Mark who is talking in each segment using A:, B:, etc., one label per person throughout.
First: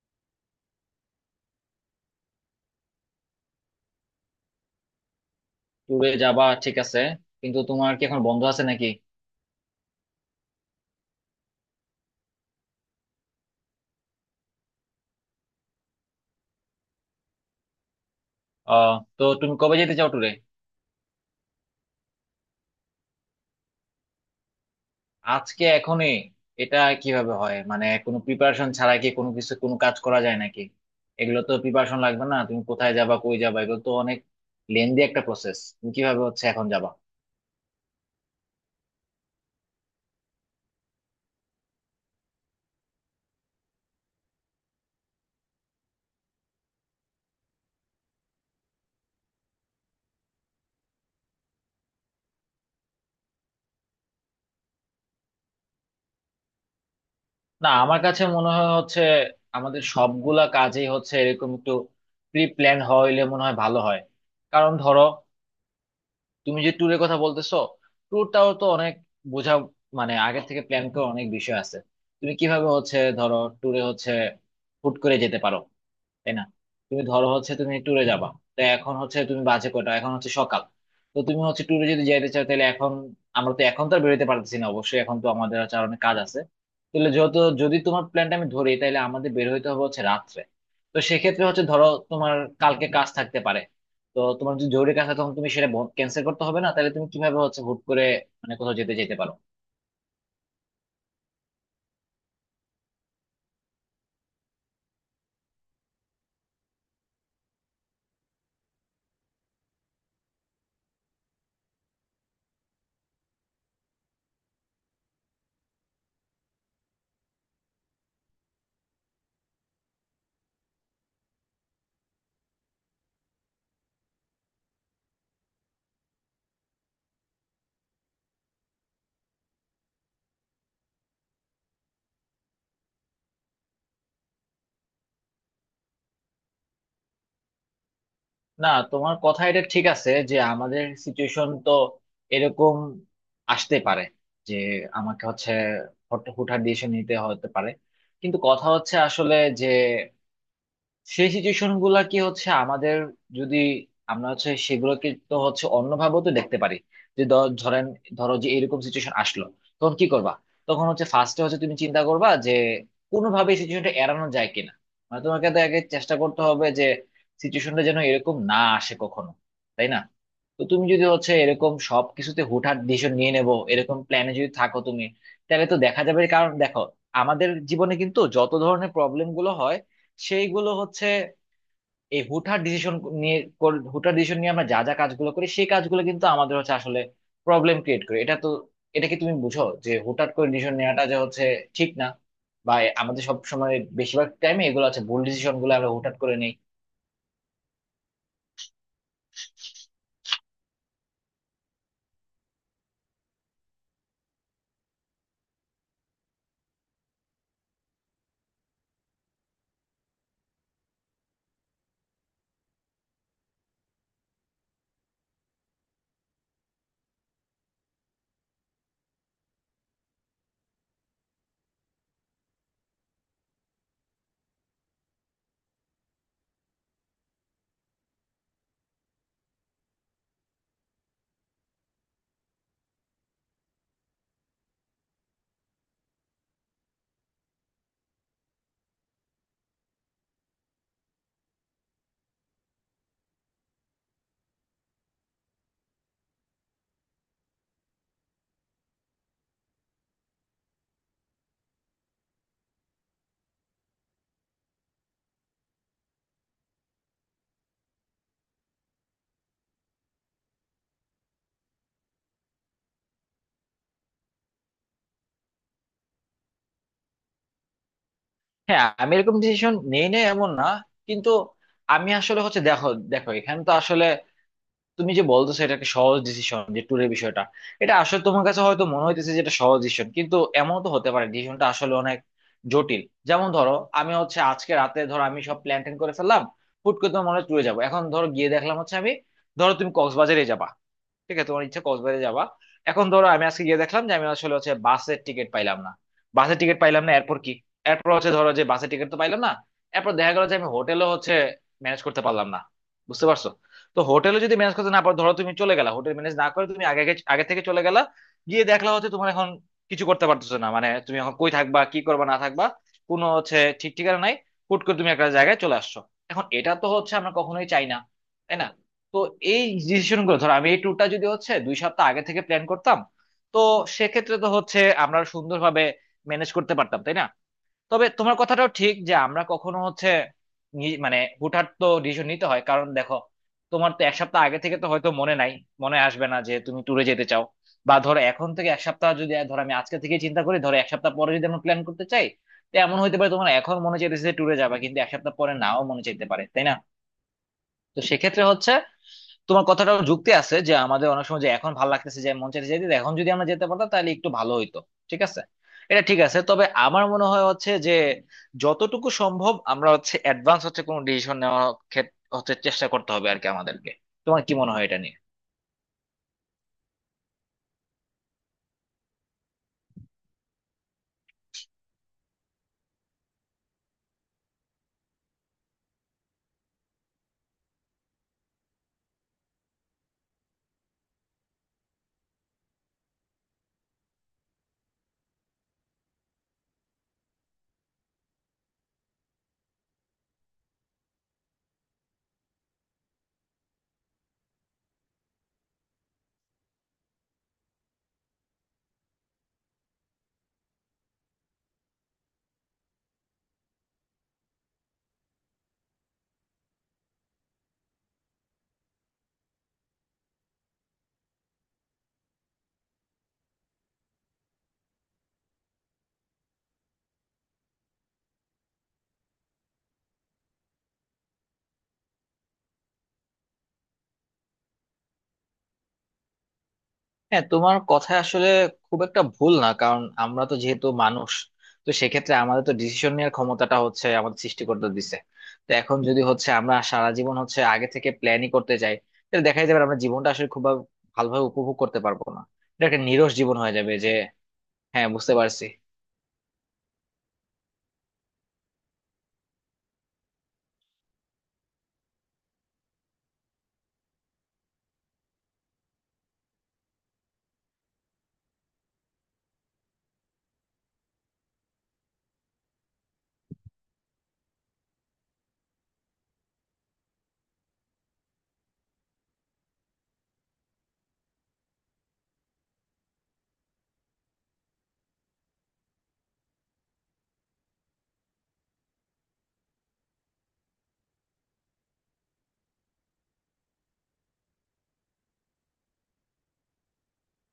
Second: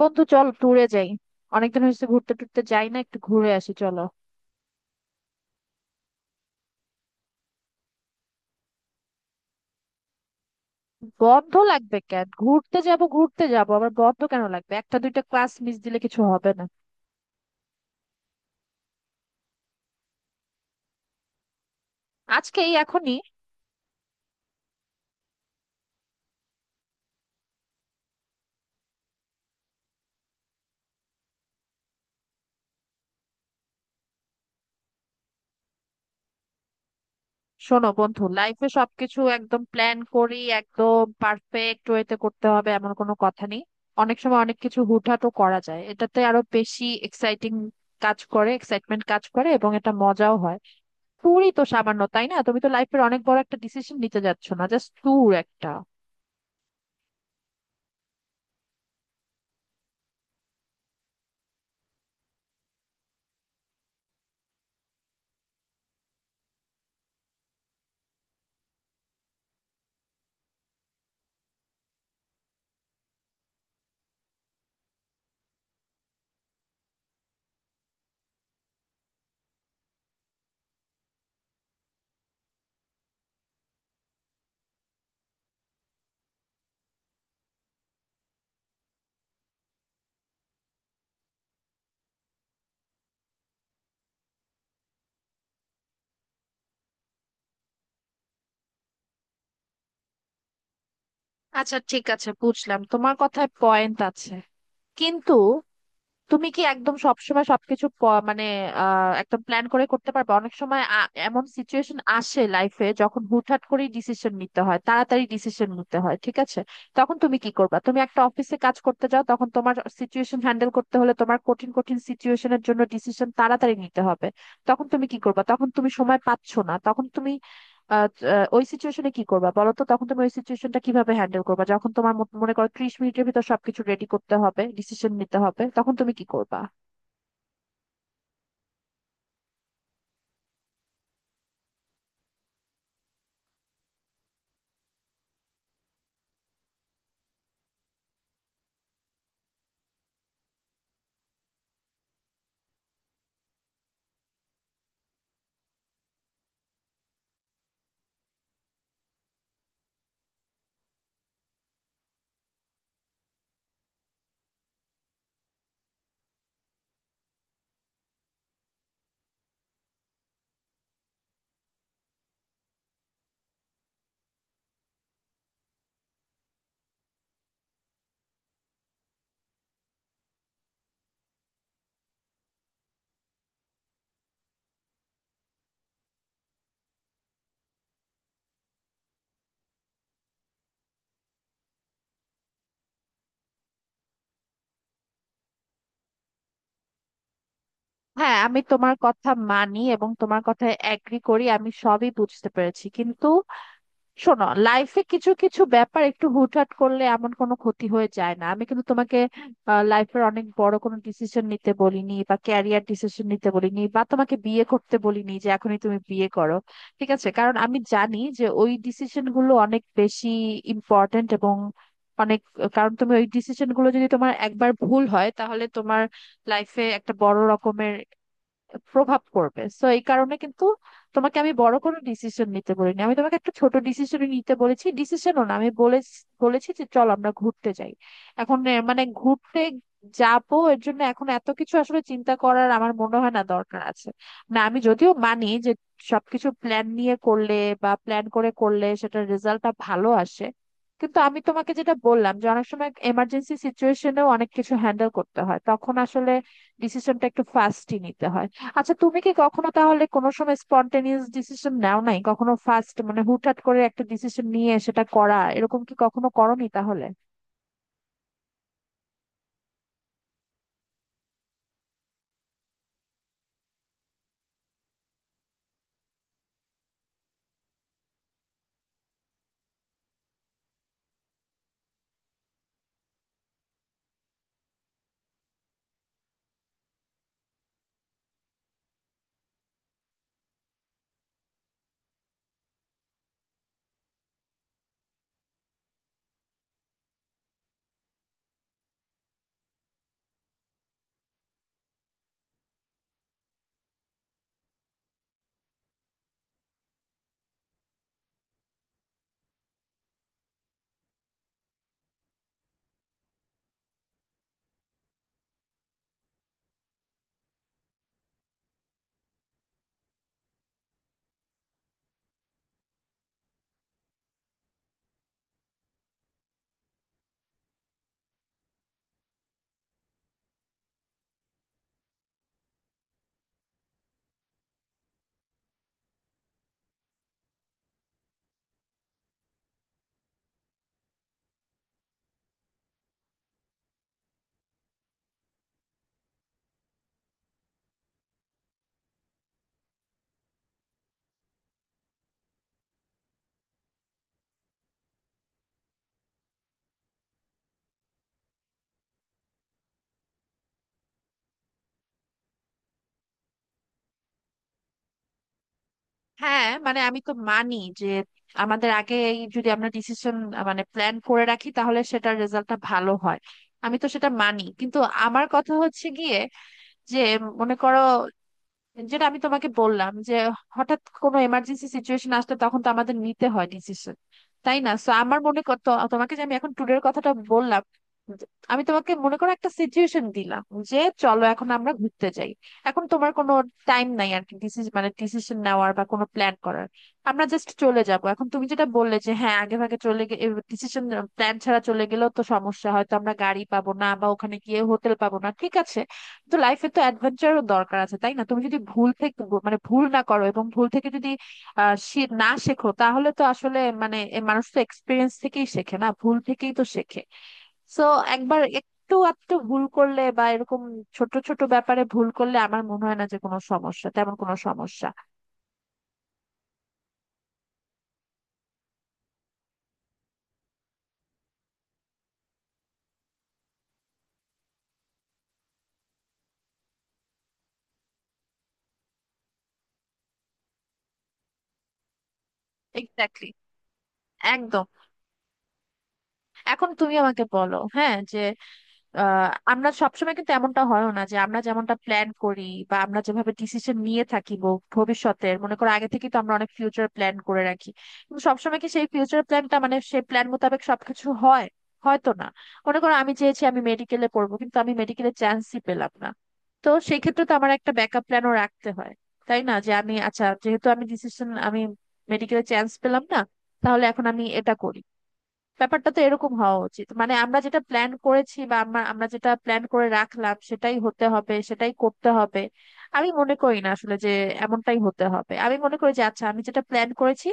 A: বন্ধু, চল ট্যুরে যাই। অনেকদিন হয়েছে ঘুরতে টুরতে যাই না, একটু ঘুরে আসি চলো।
B: ট্যুরে যাবা, ঠিক আছে। কিন্তু তোমার কি এখন বন্ধ আছে নাকি?
A: বন্ধ লাগবে কেন? ঘুরতে যাব, ঘুরতে যাব, আবার বন্ধ কেন লাগবে? একটা দুইটা ক্লাস মিস দিলে কিছু হবে না।
B: আহ তো তুমি কবে যেতে চাও ট্যুরে?
A: আজকেই, এখনই।
B: আজকে এখনই? এটা কিভাবে হয়? মানে কোনো প্রিপারেশন ছাড়া কি কোনো কিছু, কোনো কাজ করা যায় নাকি? এগুলো তো প্রিপারেশন লাগবে। না তুমি কোথায় যাবা, কই যাবা, এগুলো তো অনেক লেন্দি একটা প্রসেস। তুমি কিভাবে হচ্ছে এখন যাবা?
A: শোনো বন্ধু, লাইফে সবকিছু একদম প্ল্যান করি, একদম পারফেক্ট ওয়েতে করতে হবে এমন কোনো কথা নেই। অনেক সময় অনেক কিছু হুটহাটও করা যায়, এটাতে আরো বেশি এক্সাইটিং কাজ করে, এক্সাইটমেন্ট কাজ করে এবং এটা মজাও হয়। ট্যুরই তো সামান্য, তাই না? তুমি তো লাইফের অনেক বড় একটা ডিসিশন নিতে যাচ্ছ না, জাস্ট ট্যুর একটা।
B: না, আমার কাছে মনে হয় হচ্ছে আমাদের সবগুলা কাজেই হচ্ছে এরকম একটু প্রি প্ল্যান হইলে মনে হয় ভালো হয়। কারণ ধরো, তুমি যে ট্যুরের কথা বলতেছো, ট্যুরটাও তো অনেক বোঝা, মানে আগে থেকে প্ল্যান করা অনেক বিষয় আছে। তুমি কিভাবে হচ্ছে ধরো ট্যুরে হচ্ছে হুট করে যেতে পারো, তাই না? তুমি ধরো হচ্ছে তুমি ট্যুরে যাবা, তো এখন হচ্ছে তুমি বাজে কয়টা এখন, হচ্ছে সকাল। তো তুমি হচ্ছে ট্যুরে যদি যাইতে চাও তাহলে এখন আমরা তো এখন তো আর বেরোতে পারতেছি না, অবশ্যই এখন তো আমাদের হচ্ছে আর অনেক কাজ আছে। তাহলে যত, যদি তোমার প্ল্যানটা আমি ধরি তাহলে আমাদের বের হইতে হবে হচ্ছে রাত্রে। তো সেক্ষেত্রে হচ্ছে ধরো তোমার কালকে কাজ থাকতে পারে। তো তোমার যদি জরুরি কাজ থাকে তখন তুমি সেটা ক্যান্সেল করতে হবে না? তাহলে তুমি কিভাবে হচ্ছে হুট করে মানে কোথাও যেতে যেতে পারো?
A: আচ্ছা ঠিক আছে, বুঝলাম, তোমার কথায় পয়েন্ট আছে। কিন্তু তুমি কি একদম সবসময় সবকিছু মানে একদম প্ল্যান করে করতে পারবে? অনেক সময় এমন সিচুয়েশন আসে লাইফে, যখন হুটহাট করে ডিসিশন নিতে হয়, তাড়াতাড়ি ডিসিশন নিতে হয়, ঠিক আছে? তখন তুমি কি করবা? তুমি একটা অফিসে কাজ করতে যাও, তখন তোমার সিচুয়েশন হ্যান্ডেল করতে হলে, তোমার কঠিন কঠিন সিচুয়েশনের জন্য ডিসিশন তাড়াতাড়ি নিতে হবে। তখন তুমি কি করবা? তখন তুমি সময় পাচ্ছ না, তখন তুমি আহ, আহ, ওই সিচুয়েশনে কি করবা বলো তো? তখন তুমি ওই সিচুয়েশনটা কিভাবে হ্যান্ডেল করবা, যখন তোমার মনে করো 30 মিনিটের ভিতর সবকিছু রেডি করতে হবে, ডিসিশন নিতে হবে, তখন তুমি কি করবা?
B: না, তোমার কথা এটা ঠিক আছে যে আমাদের সিচুয়েশন তো এরকম আসতে পারে যে আমাকে হচ্ছে হুটহাট ডিসিশন নিতে হতে পারে। কিন্তু কথা হচ্ছে আসলে যে সেই সিচুয়েশন গুলা কি হচ্ছে আমাদের, যদি আমরা হচ্ছে সেগুলোকে তো হচ্ছে অন্যভাবেও তো দেখতে পারি। যে ধরেন, ধরো যে এরকম সিচুয়েশন আসলো, তখন কি করবা? তখন হচ্ছে ফার্স্টে হচ্ছে তুমি চিন্তা করবা যে কোনোভাবে সিচুয়েশনটা এড়ানো যায় কিনা। মানে তোমাকে তো আগে চেষ্টা করতে হবে যে সিচুয়েশনটা যেন এরকম না আসে কখনো, তাই না? তো তুমি যদি হচ্ছে এরকম সব কিছুতে হুটহাট ডিসিশন নিয়ে নেবো এরকম প্ল্যানে যদি থাকো তুমি, তাহলে তো দেখা যাবে। কারণ দেখো, আমাদের জীবনে কিন্তু যত ধরনের প্রবলেম গুলো হয়, সেইগুলো হচ্ছে এই হুটহাট ডিসিশন নিয়ে হুটহাট ডিসিশন নিয়ে আমরা যা যা কাজগুলো করি সেই কাজগুলো কিন্তু আমাদের হচ্ছে আসলে প্রবলেম ক্রিয়েট করে। এটা তো, এটা কি তুমি বুঝো যে হুটহাট করে ডিসিশন নেওয়াটা যে হচ্ছে ঠিক না? বা আমাদের সব সময়, বেশিরভাগ টাইমে এগুলো আছে ভুল ডিসিশন গুলো আমরা হুটহাট করে নেই।
A: হ্যাঁ, আমি তোমার কথা মানি এবং তোমার কথায় অ্যাগ্রি করি, আমি সবই বুঝতে পেরেছি। কিন্তু শোনো, লাইফে কিছু কিছু ব্যাপার একটু হুটহাট করলে এমন কোনো ক্ষতি হয়ে যায় না। আমি কিন্তু তোমাকে লাইফের অনেক বড় কোনো ডিসিশন নিতে বলিনি, বা ক্যারিয়ার ডিসিশন নিতে বলিনি, বা তোমাকে বিয়ে করতে বলিনি যে এখনই তুমি বিয়ে করো, ঠিক আছে? কারণ আমি জানি যে ওই ডিসিশন গুলো অনেক বেশি ইম্পর্ট্যান্ট এবং অনেক, কারণ তুমি ওই ডিসিশন গুলো যদি তোমার একবার ভুল হয়, তাহলে তোমার লাইফে একটা বড় রকমের প্রভাব পড়বে। সো এই কারণে কিন্তু তোমাকে আমি বড় কোনো ডিসিশন নিতে বলিনি, আমি তোমাকে একটা ছোট ডিসিশন নিতে বলেছি, ডিসিশনও না, আমি বলেছি যে চল আমরা ঘুরতে যাই। এখন মানে ঘুরতে যাবো এর জন্য এখন এত কিছু আসলে চিন্তা করার আমার মনে হয় না দরকার আছে। না, আমি যদিও মানি যে সবকিছু প্ল্যান নিয়ে করলে বা প্ল্যান করে করলে সেটার রেজাল্টটা ভালো আসে, কিন্তু আমি তোমাকে যেটা বললাম, যে অনেক সময় এমার্জেন্সি সিচুয়েশনেও অনেক কিছু হ্যান্ডেল করতে হয়, তখন আসলে ডিসিশনটা একটু ফাস্টই নিতে হয়। আচ্ছা, তুমি কি কখনো তাহলে কোনো সময় স্পন্টেনিয়াস ডিসিশন নাও নাই কখনো? ফার্স্ট মানে হুটহাট করে একটা ডিসিশন নিয়ে সেটা করা, এরকম কি কখনো করোনি তাহলে?
B: হ্যাঁ, আমি এরকম ডিসিশন নেই না এমন না, কিন্তু আমি আসলে হচ্ছে দেখো, দেখো এখানে তো আসলে তুমি যে বলতেছো এটা একটা সহজ ডিসিশন, যে ট্যুরের বিষয়টা এটা আসলে তোমার কাছে হয়তো মনে হইতেছে যে এটা সহজ ডিসিশন, কিন্তু এমন তো হতে পারে ডিসিশনটা আসলে অনেক জটিল। যেমন ধরো, আমি হচ্ছে আজকে রাতে ধরো আমি সব প্ল্যান ট্যান করে ফেললাম, হুট করে তোমার মনে ট্যুরে যাবো, এখন ধরো গিয়ে দেখলাম হচ্ছে আমি, ধরো তুমি কক্সবাজারে যাবা, ঠিক আছে, তোমার ইচ্ছা কক্সবাজারে যাবা। এখন ধরো আমি আজকে গিয়ে দেখলাম যে আমি আসলে হচ্ছে বাসের টিকিট পাইলাম না, বাসের টিকিট পাইলাম না, এরপর কি? এরপর হচ্ছে ধরো যে বাসের টিকিট তো পাইলাম না, এরপর দেখা গেল যে আমি হোটেলও হচ্ছে ম্যানেজ করতে পারলাম না, বুঝতে পারছো? তো হোটেলে যদি ম্যানেজ করতে না পারো, ধরো তুমি চলে গেলা হোটেল ম্যানেজ না করে, তুমি আগে আগে আগে থেকে চলে গেলা, গিয়ে দেখলা হচ্ছে তোমার এখন কিছু করতে পারতেছো না, মানে তুমি এখন কই থাকবা, কি করবা না থাকবা, কোনো হচ্ছে ঠিক ঠিকানা নাই, হুট করে তুমি একটা জায়গায় চলে আসছো। এখন এটা তো হচ্ছে আমরা কখনোই চাই না, তাই না? তো এই ডিসিশন গুলো ধরো আমি এই ট্যুরটা যদি হচ্ছে 2 সপ্তাহ আগে থেকে প্ল্যান করতাম, তো সেক্ষেত্রে তো হচ্ছে আমরা সুন্দরভাবে ম্যানেজ করতে পারতাম, তাই না? তবে তোমার কথাটাও ঠিক যে আমরা কখনো হচ্ছে মানে হুটহাট তো ডিসিশন নিতে হয়, কারণ দেখো, তোমার তো এক সপ্তাহ আগে থেকে তো হয়তো মনে নাই, মনে আসবে না যে তুমি ট্যুরে যেতে চাও। বা ধরো এখন থেকে এক সপ্তাহ যদি, ধরো আমি আজকে থেকে চিন্তা করি ধরো এক সপ্তাহ পরে যদি আমরা প্ল্যান করতে চাই, তো এমন হইতে পারে তোমার এখন মনে চাইতেছে যে ট্যুরে যাবা, কিন্তু এক সপ্তাহ পরে নাও মনে চাইতে পারে, তাই না? তো সেক্ষেত্রে হচ্ছে তোমার কথাটাও যুক্তি আছে যে আমাদের অনেক সময় যে এখন ভালো লাগতেছে যে মন চাইতে যেতে, এখন যদি আমরা যেতে পারতাম তাহলে একটু ভালো হইতো, ঠিক আছে। এটা ঠিক আছে, তবে আমার মনে হয় হচ্ছে যে যতটুকু সম্ভব আমরা হচ্ছে অ্যাডভান্স হচ্ছে কোনো ডিসিশন নেওয়ার ক্ষেত্রে হচ্ছে চেষ্টা করতে হবে আর কি আমাদেরকে। তোমার কি মনে হয় এটা নিয়ে?
A: হ্যাঁ মানে আমি তো মানি যে আমাদের আগে যদি আমরা ডিসিশন মানে প্ল্যান করে রাখি, তাহলে সেটার রেজাল্টটা ভালো হয়, আমি তো সেটা মানি। কিন্তু আমার কথা হচ্ছে গিয়ে যে, মনে করো, যেটা আমি তোমাকে বললাম যে হঠাৎ কোনো এমার্জেন্সি সিচুয়েশন আসলে তখন তো আমাদের নিতে হয় ডিসিশন, তাই না? সো আমার মনে কর তোমাকে যে আমি এখন ট্যুরের কথাটা বললাম, যে- আমি তোমাকে মনে করো একটা সিচুয়েশন দিলাম যে চলো এখন আমরা ঘুরতে যাই। এখন তোমার কোনো টাইম নাই আর কি ডিসিশন মানে ডিসিশন নেওয়ার বা কোনো প্ল্যান করার, আমরা জাস্ট চলে যাব। এখন তুমি যেটা বললে যে হ্যাঁ, আগে ভাগে চলে গেলে ডিসিশন প্ল্যান ছাড়া চলে গেলেও তো সমস্যা, হয়তো আমরা গাড়ি পাবো না বা ওখানে গিয়ে হোটেল পাবো না, ঠিক আছে? তো লাইফে তো অ্যাডভেঞ্চারও দরকার আছে, তাই না? তুমি যদি ভুল থেকে মানে ভুল না করো এবং ভুল থেকে যদি না শেখো, তাহলে তো আসলে মানে এ মানুষ তো এক্সপিরিয়েন্স থেকেই শেখে না, ভুল থেকেই তো শেখে। সো একবার একটু আধটু ভুল করলে বা এরকম ছোট ছোট ব্যাপারে ভুল করলে আমার মনে হয় না যে কোনো সমস্যা, তেমন কোনো সমস্যা।
B: হ্যাঁ, তোমার কথা আসলে খুব একটা ভুল না, কারণ আমরা তো যেহেতু মানুষ, তো সেক্ষেত্রে আমাদের তো ডিসিশন নেওয়ার ক্ষমতাটা হচ্ছে আমাদের সৃষ্টিকর্তা দিছে। তো এখন যদি হচ্ছে আমরা সারা জীবন হচ্ছে আগে থেকে প্ল্যানই করতে যাই, তাহলে দেখা যাবে আমরা জীবনটা আসলে খুব ভালোভাবে উপভোগ করতে পারবো না, এটা একটা নিরস
A: এক্স্যাক্টলি,
B: জীবন হয়ে যাবে যে।
A: একদম।
B: হ্যাঁ, বুঝতে পারছি।
A: এখন তুমি আমাকে বলো হ্যাঁ, যে আমরা সবসময় কিন্তু এমনটা হয় না যে আমরা যেমনটা প্ল্যান করি বা আমরা যেভাবে ডিসিশন নিয়ে থাকি, ভবিষ্যতের মনে করো আগে থেকে তো আমরা অনেক ফিউচার প্ল্যান করে রাখি, কিন্তু সবসময় কি সেই ফিউচার প্ল্যানটা মানে সেই প্ল্যান মোতাবেক সবকিছু হয়? হয়তো না। মনে করো আমি চেয়েছি আমি মেডিকেলে পড়বো, কিন্তু আমি মেডিকেলে চান্সই পেলাম না। তো সেই ক্ষেত্রে তো আমার একটা ব্যাকআপ প্ল্যানও রাখতে হয়, তাই না? যে আমি আচ্ছা যেহেতু আমি ডিসিশন আমি মেডিকেলে চান্স পেলাম না, তাহলে এখন আমি এটা করি। ব্যাপারটা তো এরকম হওয়া উচিত, মানে আমরা যেটা প্ল্যান করেছি বা আমরা আমরা যেটা প্ল্যান করে রাখলাম সেটাই হতে হবে, সেটাই করতে হবে আমি মনে করি না আসলে যে। এমনটাই হতে হবে আমি মনে করি যে আচ্ছা আমি যেটা প্ল্যান করেছি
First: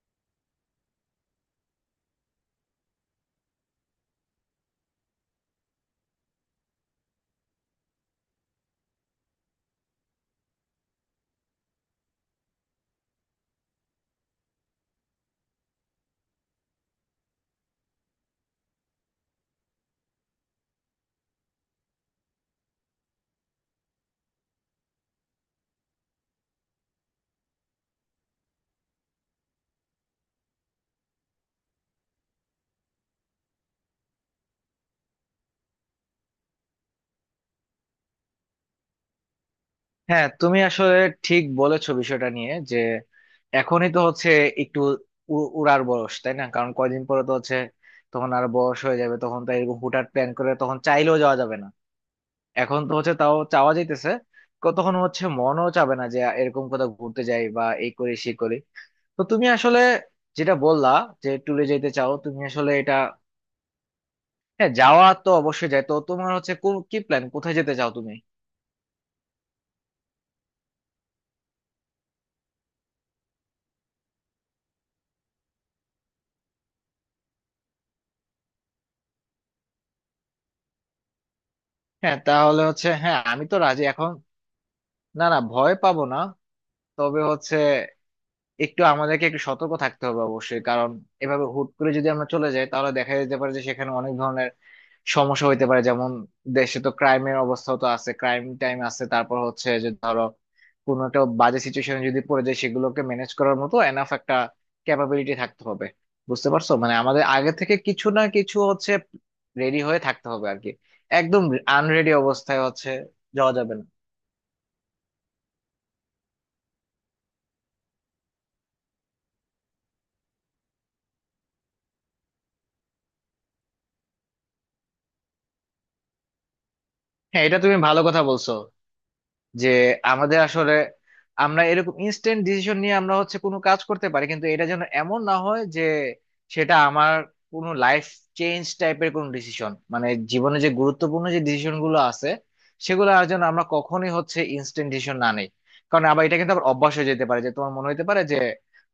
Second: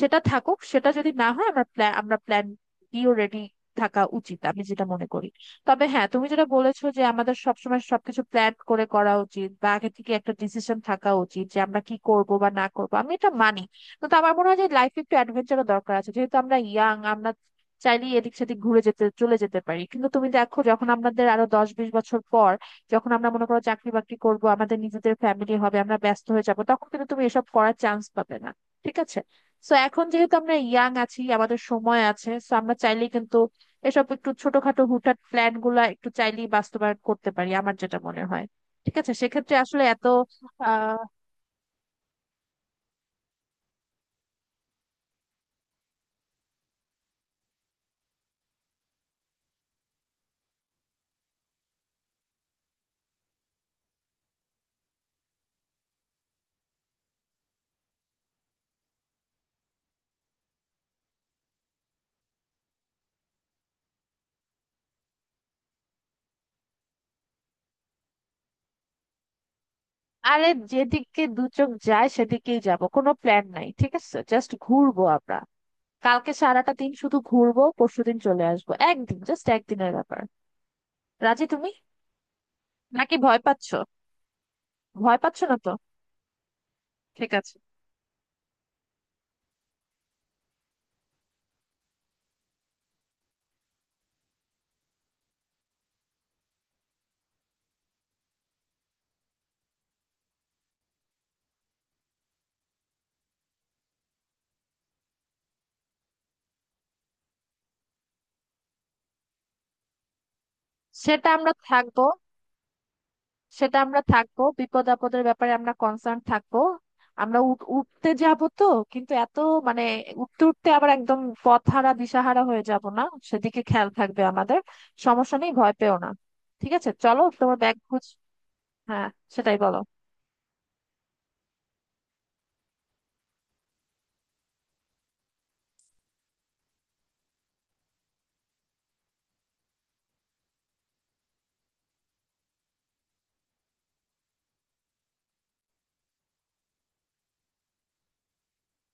A: সেটা থাকুক, সেটা যদি না হয় আমরা প্ল্যান বিও রেডি থাকা উচিত আমি যেটা মনে করি। তবে হ্যাঁ, তুমি যেটা বলেছো যে আমাদের সবসময় সবকিছু প্ল্যান করে করা উচিত বা আগে থেকে একটা ডিসিশন থাকা উচিত যে আমরা কি করব বা না করব, আমি এটা মানি। তো আমার মনে হয় যে লাইফে একটু অ্যাডভেঞ্চারও দরকার আছে, যেহেতু আমরা ইয়াং, আমরা চাইলেই এদিক সেদিক ঘুরে যেতে চলে যেতে পারি। কিন্তু তুমি দেখো, যখন আমাদের আরো 10-20 বছর পর, যখন আমরা মনে করো চাকরি বাকরি করবো, আমাদের নিজেদের ফ্যামিলি হবে, আমরা ব্যস্ত হয়ে যাবো, তখন কিন্তু তুমি এসব করার চান্স পাবে না, ঠিক আছে? সো এখন যেহেতু আমরা ইয়াং আছি, আমাদের সময় আছে, সো আমরা চাইলেই কিন্তু এসব একটু ছোটখাটো হুটহাট প্ল্যান গুলা একটু চাইলেই বাস্তবায়ন করতে পারি, আমার যেটা মনে হয়। ঠিক আছে সেক্ষেত্রে আসলে এত
B: হ্যাঁ, তুমি আসলে
A: আহ
B: ঠিক বলেছো বিষয়টা নিয়ে যে এখনই তো হচ্ছে একটু উড়ার বয়স, তাই না? কারণ কয়দিন পরে তো হচ্ছে তখন আর বয়স হয়ে যাবে, তখন তো এরকম হুটহাট প্ল্যান করে তখন চাইলেও যাওয়া যাবে না। এখন তো হচ্ছে তাও চাওয়া যাইতেছে, তখন হচ্ছে মনও চাবে না যে এরকম কোথাও ঘুরতে যাই বা এই করি সেই করি। তো তুমি আসলে যেটা বললা যে ট্যুরে যেতে চাও তুমি আসলে এটা, হ্যাঁ, যাওয়া তো অবশ্যই যায়। তো তোমার হচ্ছে কোন কি প্ল্যান, কোথায় যেতে চাও তুমি?
A: আরে, যেদিকে দু চোখ যায় সেদিকেই যাব, কোনো প্ল্যান নাই, ঠিক আছে? জাস্ট ঘুরবো আমরা, কালকে সারাটা দিন শুধু ঘুরবো, পরশুদিন চলে আসবো, একদিন জাস্ট একদিনের ব্যাপার। রাজি তুমি?
B: হ্যাঁ, তাহলে হচ্ছে,
A: নাকি
B: হ্যাঁ,
A: ভয়
B: আমি তো
A: পাচ্ছো?
B: রাজি এখন।
A: ভয়
B: না, না,
A: পাচ্ছো না তো?
B: ভয় পাবো না। তবে
A: ঠিক
B: হচ্ছে
A: আছে।
B: একটু আমাদেরকে একটু সতর্ক থাকতে হবে অবশ্যই, কারণ এভাবে হুট করে যদি আমরা চলে যাই তাহলে দেখা যেতে পারে যে সেখানে অনেক ধরনের সমস্যা হইতে পারে। যেমন দেশে তো ক্রাইমের অবস্থা তো আছে, ক্রাইম টাইম আছে, তারপর হচ্ছে যে ধরো কোনো একটা বাজে সিচুয়েশনে যদি পড়ে যায় সেগুলোকে ম্যানেজ করার মতো এনাফ একটা ক্যাপাবিলিটি থাকতে হবে। বুঝতে পারছো, মানে আমাদের আগে থেকে কিছু না কিছু হচ্ছে রেডি হয়ে থাকতে হবে আর কি,
A: সেটা
B: একদম
A: আমরা থাকবো
B: আনরেডি অবস্থায় হচ্ছে যাওয়া যাবে
A: সেটা
B: না।
A: আমরা থাকবো বিপদ আপদের ব্যাপারে আমরা কনসার্ন থাকবো। আমরা উঠতে যাব তো, কিন্তু এত মানে উঠতে উঠতে আবার একদম পথহারা দিশাহারা হয়ে যাব না, সেদিকে খেয়াল থাকবে আমাদের। সমস্যা নেই, ভয় পেও না। ঠিক আছে, চলো
B: হ্যাঁ,
A: তোমার
B: এটা
A: ব্যাগ
B: তুমি ভালো
A: গুছ।
B: কথা বলছো
A: হ্যাঁ, সেটাই
B: যে
A: বলো।
B: আমাদের আসলে আমরা এরকম ইনস্ট্যান্ট ডিসিশন নিয়ে আমরা হচ্ছে কোনো কাজ করতে পারি, কিন্তু এটা যেন এমন না হয় যে সেটা আমার কোনো লাইফ চেঞ্জ টাইপের কোনো ডিসিশন, মানে জীবনে যে গুরুত্বপূর্ণ যে ডিসিশন গুলো আছে সেগুলো আর যেন আমরা কখনোই হচ্ছে ইনস্ট্যান্ট ডিসিশন না নেই। কারণ আবার এটা কিন্তু আবার অভ্যাস হয়ে যেতে পারে যে তোমার মনে হতে পারে যে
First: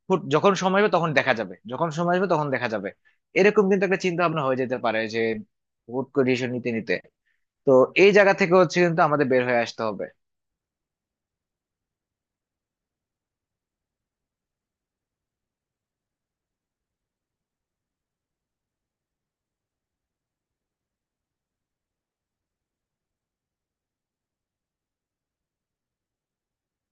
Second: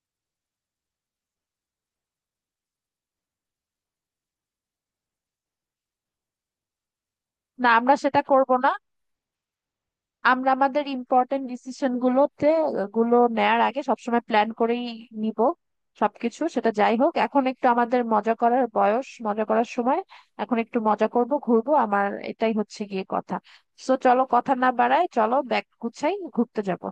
B: হুট, যখন সময় হবে তখন দেখা যাবে, যখন সময় আসবে তখন দেখা যাবে, এরকম কিন্তু একটা চিন্তা ভাবনা হয়ে যেতে পারে যে হুট করে ডিসিশন নিতে নিতে।
A: না,
B: তো
A: আমরা
B: এই
A: সেটা
B: জায়গা
A: করব
B: থেকে
A: না।
B: হচ্ছে কিন্তু আমাদের বের হয়ে আসতে হবে।
A: আমরা আমাদের ইম্পর্টেন্ট ডিসিশন গুলো নেয়ার আগে সবসময় প্ল্যান করেই নিব সবকিছু। সেটা যাই হোক, এখন একটু আমাদের মজা করার বয়স, মজা করার সময়, এখন একটু মজা করব, ঘুরবো, আমার এটাই হচ্ছে গিয়ে কথা। সো চলো, কথা না বাড়ায় চলো ব্যাগ গুছাই, ঘুরতে যাব।